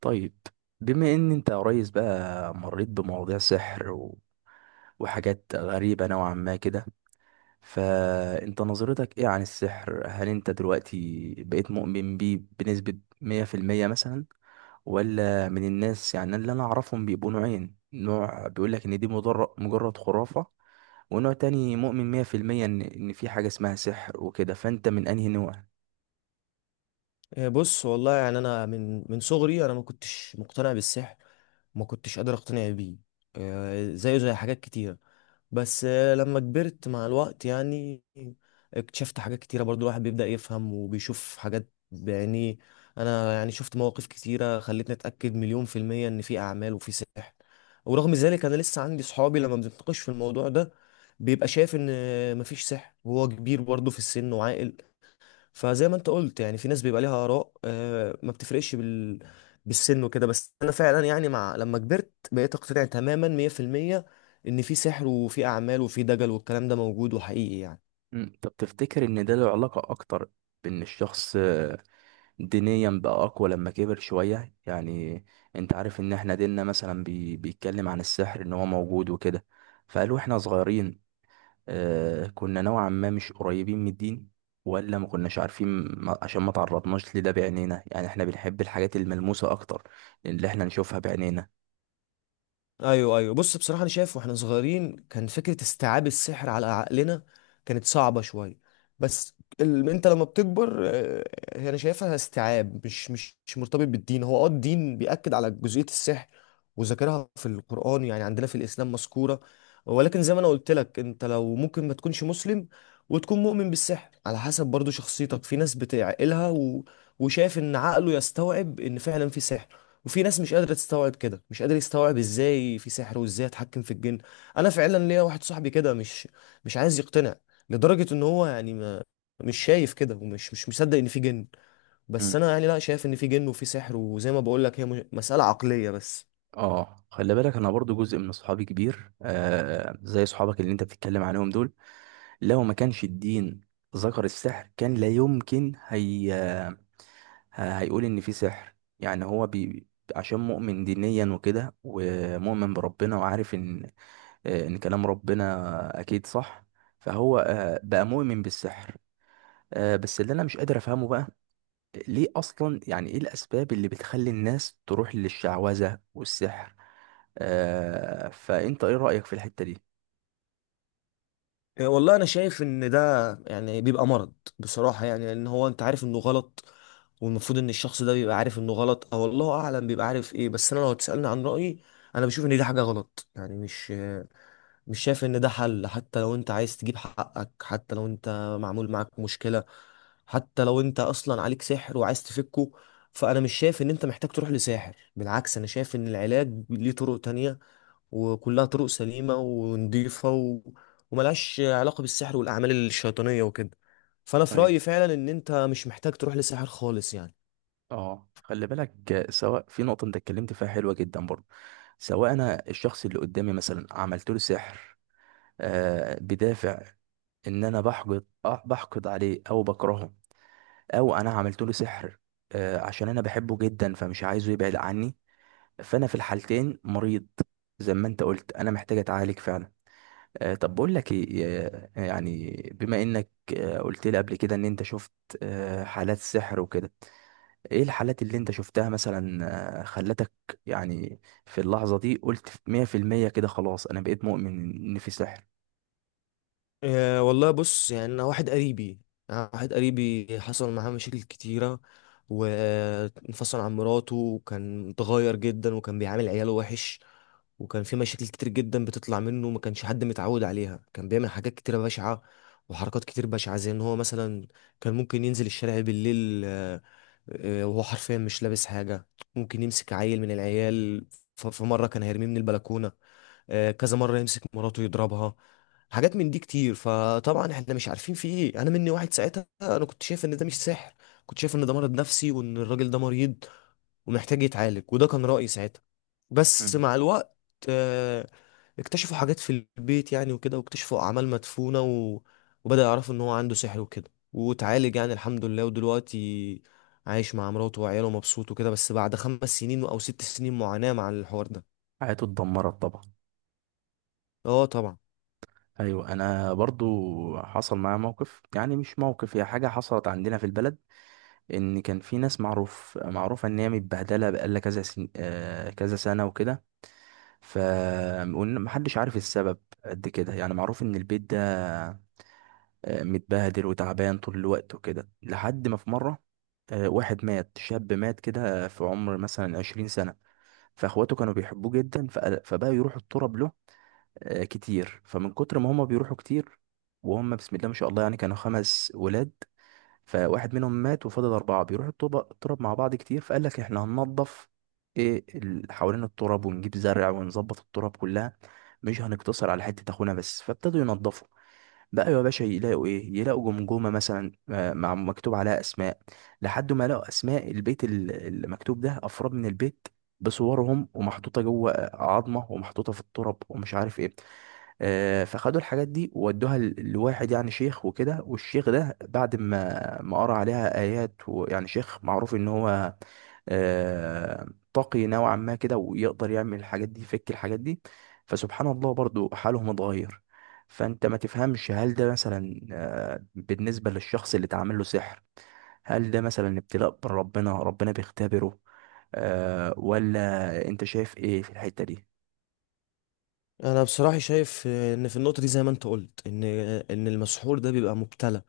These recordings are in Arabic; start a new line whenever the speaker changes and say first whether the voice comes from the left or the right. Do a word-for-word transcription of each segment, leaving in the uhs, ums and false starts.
right: طيب، بما ان انت يا ريس بقى مريت بمواضيع سحر و... وحاجات غريبة نوعا ما كده. فانت نظرتك ايه عن السحر؟ هل انت دلوقتي بقيت مؤمن بيه بنسبة ميه في الميه مثلا، ولا من الناس، يعني؟ اللي انا اعرفهم بيبقوا نوعين: نوع بيقولك ان دي مجرد مجرد خرافة، ونوع تاني مؤمن ميه في الميه ان ان في حاجة اسمها سحر وكده. فانت من انهي نوع؟
left: إيه، بص والله يعني انا من من صغري، انا ما كنتش مقتنع بالسحر. ما كنتش قادر اقتنع بيه. إيه زيه زي حاجات كتير. بس آه، لما كبرت مع الوقت يعني اكتشفت حاجات كتيرة، برضو الواحد بيبدأ يفهم وبيشوف حاجات بعينيه. انا يعني شفت مواقف كتيرة خلتني اتأكد مليون في المية ان في اعمال وفي سحر. ورغم ذلك انا لسه عندي صحابي، لما بنتناقش في الموضوع ده بيبقى شايف ان مفيش سحر، وهو كبير برضه في السن وعاقل. فزي ما انت قلت، يعني في ناس بيبقى ليها اراء، آه، ما بتفرقش بال... بالسن وكده. بس انا فعلا يعني مع لما كبرت بقيت اقتنع تماما مية في المية ان في سحر وفي اعمال وفي دجل، والكلام ده موجود وحقيقي يعني.
right: مم. طب تفتكر ان ده له علاقة اكتر بان الشخص دينيا بقى أقوى لما كبر شوية يعني؟ أنت عارف إن إحنا ديننا مثلا بي... بيتكلم عن السحر إن هو موجود وكده. فقالوا إحنا صغيرين، آه، كنا نوعا ما مش قريبين من الدين ولا ما كناش عارفين. ما... عشان ما تعرضناش لده بعينينا، يعني إحنا بنحب الحاجات الملموسة أكتر، اللي إحنا نشوفها بعينينا.
left: ايوه، ايوه، بص بصراحه انا شايف واحنا صغيرين كان فكره استيعاب السحر على عقلنا كانت صعبه شويه. بس ال... انت لما بتكبر، آه، هي انا شايفها استيعاب مش مش مش مرتبط بالدين. هو اه الدين بيأكد على جزئيه السحر وذاكرها في القرآن، يعني عندنا في الاسلام مذكوره. ولكن زي ما انا قلت لك، انت لو ممكن ما تكونش مسلم وتكون مؤمن بالسحر، على حسب برضو شخصيتك. في ناس بتعقلها و... وشايف ان عقله يستوعب ان فعلا في سحر، وفي ناس مش قادرة تستوعب كده، مش قادر يستوعب ازاي في سحر وازاي اتحكم في الجن. انا فعلا ليا واحد صاحبي كده مش مش عايز يقتنع، لدرجة ان هو يعني ما مش شايف كده، ومش مش مصدق ان في جن. بس
right: مم.
left: انا يعني لا شايف ان في جن وفي سحر، وزي ما بقول لك هي م- مسألة عقلية بس.
right: اه، خلي بالك انا برضو جزء من صحابي كبير، آه، زي صحابك اللي انت بتتكلم عليهم دول، لو ما كانش الدين ذكر السحر كان لا يمكن هي ه- هيقول ان في سحر. يعني هو بي عشان مؤمن دينيا وكده ومؤمن بربنا وعارف ان، آه، ان كلام ربنا اكيد صح. فهو آه، بقى مؤمن بالسحر. آه، بس اللي انا مش قادر افهمه بقى ليه اصلا، يعني ايه الاسباب اللي بتخلي الناس تروح للشعوذة والسحر؟ آه، فانت ايه رأيك في الحتة دي؟
left: آه، والله انا شايف ان ده يعني بيبقى مرض، بصراحه يعني لان هو انت عارف انه غلط، والمفروض ان الشخص ده بيبقى عارف انه غلط او الله اعلم بيبقى عارف ايه. بس انا لو تسالني عن رايي، انا بشوف ان دي حاجه غلط، يعني مش مش شايف ان ده حل. حتى لو انت عايز تجيب حقك، حتى لو انت معمول معاك مشكله، حتى لو انت اصلا عليك سحر وعايز تفكه، فانا مش شايف ان انت محتاج تروح لساحر. بالعكس انا شايف ان العلاج ليه طرق تانية، وكلها طرق سليمة ونضيفة و... وملهاش علاقة بالسحر والأعمال الشيطانية وكده. فأنا في
right: ايوه.
left: رأيي فعلا إن أنت مش محتاج تروح لساحر خالص يعني.
right: اه، خلي بالك آه، سواء في نقطة انت اتكلمت فيها حلوة جدا برضه، سواء انا الشخص اللي قدامي مثلا عملت له سحر آه، بدافع ان انا بحقد، آه، بحقد عليه او بكرهه، او انا عملت له سحر آه، عشان انا بحبه جدا فمش عايزه يبعد عني. فانا في الحالتين مريض، زي ما انت قلت انا محتاج اتعالج فعلا. آه، طب بقول لك ايه، آه، يعني بما انك آه، قلت لي قبل كده ان انت شفت آه، حالات سحر وكده، ايه الحالات اللي انت شفتها مثلا آه، خلتك يعني في اللحظة دي قلت ميه في الميه كده خلاص انا بقيت مؤمن ان في سحر؟
left: أه والله بص، يعني أنا واحد قريبي أنا واحد قريبي حصل معاه مشاكل كتيرة، وانفصل عن مراته، وكان متغير جدا، وكان بيعامل عياله وحش. وكان في مشاكل كتير جدا بتطلع منه ما كانش حد متعود عليها، كان بيعمل حاجات كتيرة بشعة وحركات كتير بشعة. زي ان هو مثلا كان ممكن ينزل الشارع بالليل، آه، آه، وهو حرفيا مش لابس حاجة. ممكن يمسك عيل من العيال، ف- في مرة كان هيرميه من البلكونة، آه، كذا مرة يمسك مراته يضربها. حاجات من دي كتير. فطبعا احنا مش عارفين في ايه، انا مني واحد ساعتها انا كنت شايف ان ده مش سحر، كنت شايف ان ده مرض نفسي وان الراجل ده مريض ومحتاج يتعالج، وده كان رأيي ساعتها. بس
right: مم.
left: مع الوقت آه، اكتشفوا حاجات في البيت يعني وكده، واكتشفوا اعمال مدفونة و... وبدأ يعرفوا ان هو عنده سحر وكده، وتعالج يعني الحمد لله. ودلوقتي عايش مع مراته وعياله مبسوط وكده، بس بعد خمس سنين او ست سنين معاناة مع الحوار ده.
right: حياته اتدمرت طبعا.
left: اه طبعا.
right: ايوه انا برضو حصل معايا موقف، يعني مش موقف، هي حاجه حصلت عندنا في البلد. ان كان في ناس معروف، معروفه ان هي متبهدله بقالها كذا سن... آه كذا سنه وكده. ف وإن محدش عارف السبب قد كده. يعني معروف ان البيت ده آه، متبهدل وتعبان طول الوقت وكده، لحد ما في مره آه، واحد مات، شاب مات كده في عمر مثلا عشرين سنه. فاخواته كانوا بيحبوه جدا، فقال- فبقى يروحوا التراب له آه، كتير. فمن كتر ما هما بيروحوا كتير، وهم بسم الله ما شاء الله يعني كانوا خمس ولاد، فواحد منهم مات وفضل أربعة بيروحوا الطوبة التراب مع بعض كتير. فقال لك احنا هننظف ايه، ال- حوالين التراب ونجيب زرع ونظبط التراب كلها، مش هنقتصر على حتة اخونا بس. فابتدوا ينظفوا. بقى يا باشا يلاقوا ايه؟ يلاقوا جمجمة مثلا آه، مع مكتوب عليها اسماء. لحد ما لقوا اسماء البيت، ال- المكتوب ده افراد من البيت بصورهم، ومحطوطة جوه عظمة ومحطوطة في التراب ومش عارف ايه. آه، فخدوا الحاجات دي وودوها ل- لواحد، يعني شيخ وكده. والشيخ ده بعد ما ما قرأ عليها آيات، ويعني شيخ معروف إن هو آه، تقي نوعا ما كده، ويقدر يعمل الحاجات دي، يفك الحاجات دي. فسبحان الله برضو حالهم اتغير. فأنت ما تفهمش، هل ده مثلا آه، بالنسبة للشخص اللي اتعمل له سحر، هل ده مثلا ابتلاء من ربنا، ربنا بيختبره، آه، ولا أنت شايف إيه في الحتة دي؟
left: انا بصراحه شايف ان في النقطه دي زي ما انت قلت، ان ان المسحور ده بيبقى مبتلى،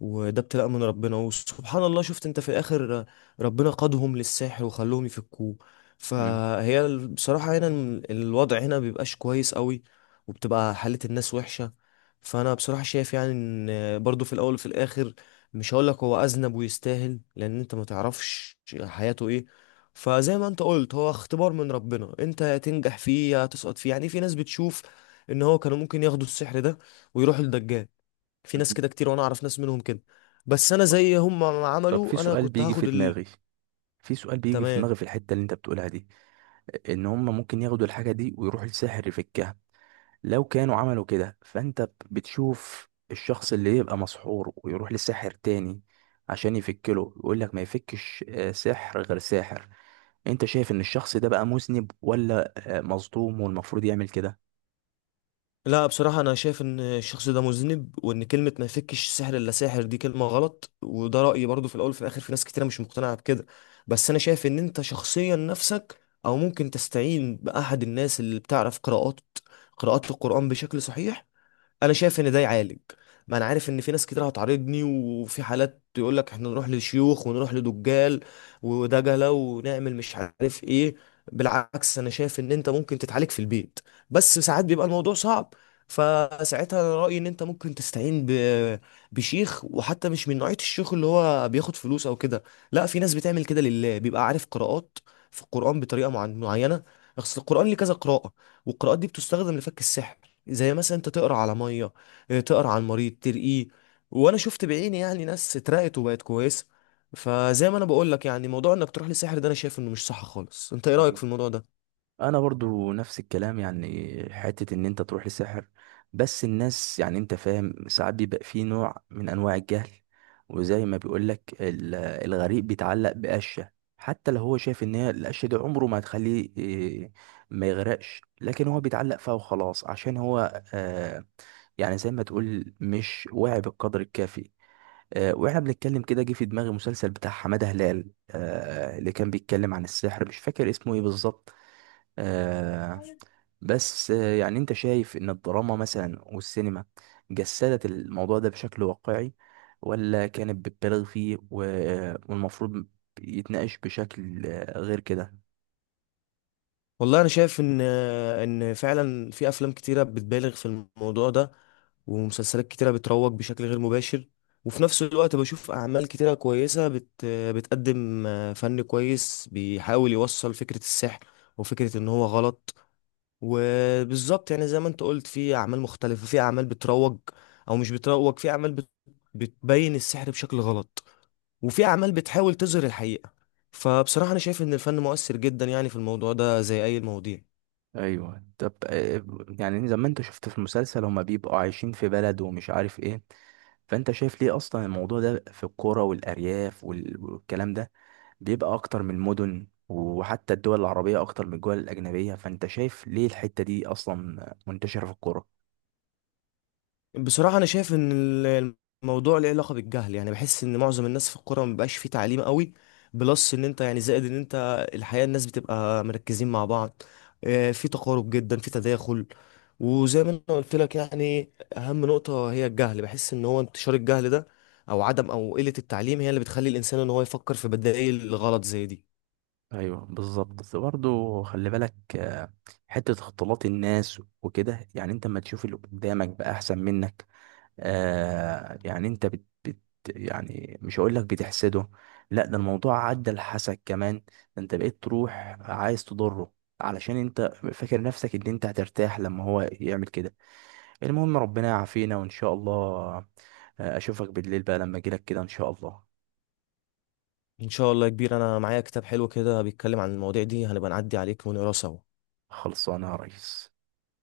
left: وده ابتلاء من ربنا. وسبحان الله شفت انت في الاخر ربنا قادهم للساحر وخلوهم يفكوه.
right: مم.
left: فهي ال- بصراحة هنا ال- الوضع هنا بيبقاش كويس قوي، وبتبقى حالة الناس وحشة. فانا بصراحة شايف يعني ان برضو في الاول وفي الاخر، مش هقولك هو اذنب ويستاهل، لان انت ما تعرفش حياته ايه. فزي ما انت قلت هو اختبار من ربنا، انت يا تنجح فيه يا تسقط فيه. يعني في ناس بتشوف ان هو كانوا ممكن ياخدوا السحر ده ويروحوا للدجال، في ناس كده كتير وانا اعرف ناس منهم كده. بس انا زي هم ما
right: طب في
left: عملوا انا
right: سؤال
left: كنت
right: بيجي في
left: هاخد ال...
right: دماغي، في سؤال بيجي في
left: تمام.
right: دماغي في الحتة اللي انت بتقولها دي، ان هم ممكن ياخدوا الحاجة دي ويروحوا لساحر يفكها. لو كانوا عملوا كده فانت ب- بتشوف الشخص اللي يبقى مسحور ويروح لساحر تاني عشان يفكله، يقول لك ما يفكش آه، سحر غير ساحر، انت شايف ان الشخص ده بقى مذنب، ولا آه، مظلوم والمفروض يعمل كده؟
left: لا بصراحة أنا شايف إن الشخص ده مذنب، وإن كلمة ما يفكش سحر إلا ساحر دي كلمة غلط. وده رأيي برضو، في الأول وفي الآخر في ناس كتيرة مش مقتنعة بكده. بس أنا شايف إن أنت شخصيا نفسك، أو ممكن تستعين بأحد الناس اللي بتعرف قراءات، قراءات القرآن بشكل صحيح. انا شايف ان ده يعالج، ما انا عارف ان في ناس كتير هتعارضني وفي حالات تقول لك احنا نروح لشيوخ ونروح لدجال ودجله ونعمل مش عارف ايه. بالعكس انا شايف ان انت ممكن تتعالج في البيت، بس ساعات بيبقى الموضوع صعب. فساعتها انا رايي ان انت ممكن تستعين ب... بشيخ، وحتى مش من نوعيه الشيوخ اللي هو بياخد فلوس او كده، لا في ناس بتعمل كده لله، بيبقى عارف قراءات في القران بطريقه معن- معينه. اصل القران ليه كذا قراءه، والقراءات دي بتستخدم لفك السحر. زي مثلا انت تقرا على ميه، اه، تقرا على المريض ترقيه. وانا شفت بعيني يعني ناس اترقت وبقت كويسه. فزي ما انا بقول لك يعني موضوع انك تروح لساحر ده انا شايف انه مش صح خالص. انت ايه رايك
right: أيوة.
left: في الموضوع ده؟
right: انا برضو نفس الكلام، يعني حتة ان انت تروح لساحر. بس الناس يعني انت فاهم، ساعات بيبقى فيه نوع من انواع الجهل، وزي ما بيقولك ال- الغريب بيتعلق بقشة. حتى لو هو شايف ان هي القشة دي عمره ما هتخليه إيه، ما يغرقش، لكن هو بيتعلق فيها وخلاص. عشان هو آه، يعني زي ما تقول مش واعي بالقدر الكافي. آه، واحنا بنتكلم كده جه في دماغي مسلسل بتاع حمادة هلال آه، اللي كان بيتكلم عن السحر، مش فاكر اسمه ايه بالظبط. آه بس آه يعني انت شايف ان الدراما مثلا والسينما جسدت الموضوع ده بشكل واقعي، ولا كانت بتبالغ فيه و- آه، والمفروض يتناقش بشكل آه، غير كده؟
left: والله انا شايف ان اه، ان فعلا في افلام كتيره بتبالغ في الموضوع ده، ومسلسلات كتيره بتروج بشكل غير مباشر. وفي نفس الوقت بشوف اعمال كتيره كويسه بت بتقدم اه، فن كويس بيحاول يوصل فكره السحر وفكره ان هو غلط. وبالظبط يعني زي ما انت قلت في اعمال مختلفة، في اعمال بتروج او مش بتروج، في اعمال بت- بتبين السحر بشكل غلط، وفي اعمال بتحاول تظهر الحقيقة. فبصراحة انا شايف ان الفن مؤثر جدا يعني في الموضوع ده زي اي المواضيع.
right: ايوه. طب آه يعني زي ما انت شفت في المسلسل هما بيبقوا عايشين في بلد ومش عارف ايه، فانت شايف ليه اصلا الموضوع ده في الكوره والارياف وال- والكلام ده بيبقى اكتر من المدن، وحتى الدول العربيه اكتر من الدول الاجنبيه؟ فانت شايف ليه الحته دي اصلا منتشره في الكوره؟
left: بصراحة أنا شايف إن ال- الموضوع له علاقة بالجهل، يعني بحس إن معظم الناس في الكورة مبقاش فيه تعليم قوي. بلس إن أنت يعني زائد إن أنت الحقيقة الناس بتبقى مركزين مع بعض، آه، في تقارب جدا، في تداخل. وزي ما أنا قلت لك يعني أهم نقطة هي الجهل، بحس إن هو انتشار الجهل ده أو عدم أو قلة التعليم هي اللي بتخلي الإنسان إن هو يفكر في بدائل غلط زي دي.
right: ايوه بالظبط. بس برضه خلي بالك آه، حته اختلاط الناس وكده، يعني انت لما تشوف اللي قدامك بقى احسن منك آه يعني انت بت بت يعني مش هقول لك بتحسده، لا، ده الموضوع عدى الحسد كمان، ده انت بقيت تروح عايز تضره علشان انت فاكر نفسك ان انت هترتاح لما هو يعمل كده. المهم ربنا يعافينا، وان شاء الله آه، اشوفك بالليل بقى لما اجيلك كده ان شاء الله.
left: إن شاء الله يا كبير، أنا معايا كتاب حلو كده بيتكلم عن المواضيع دي، هنبقى نعدي عليك ونقراه سوا.
right: خلصانه يا ريس.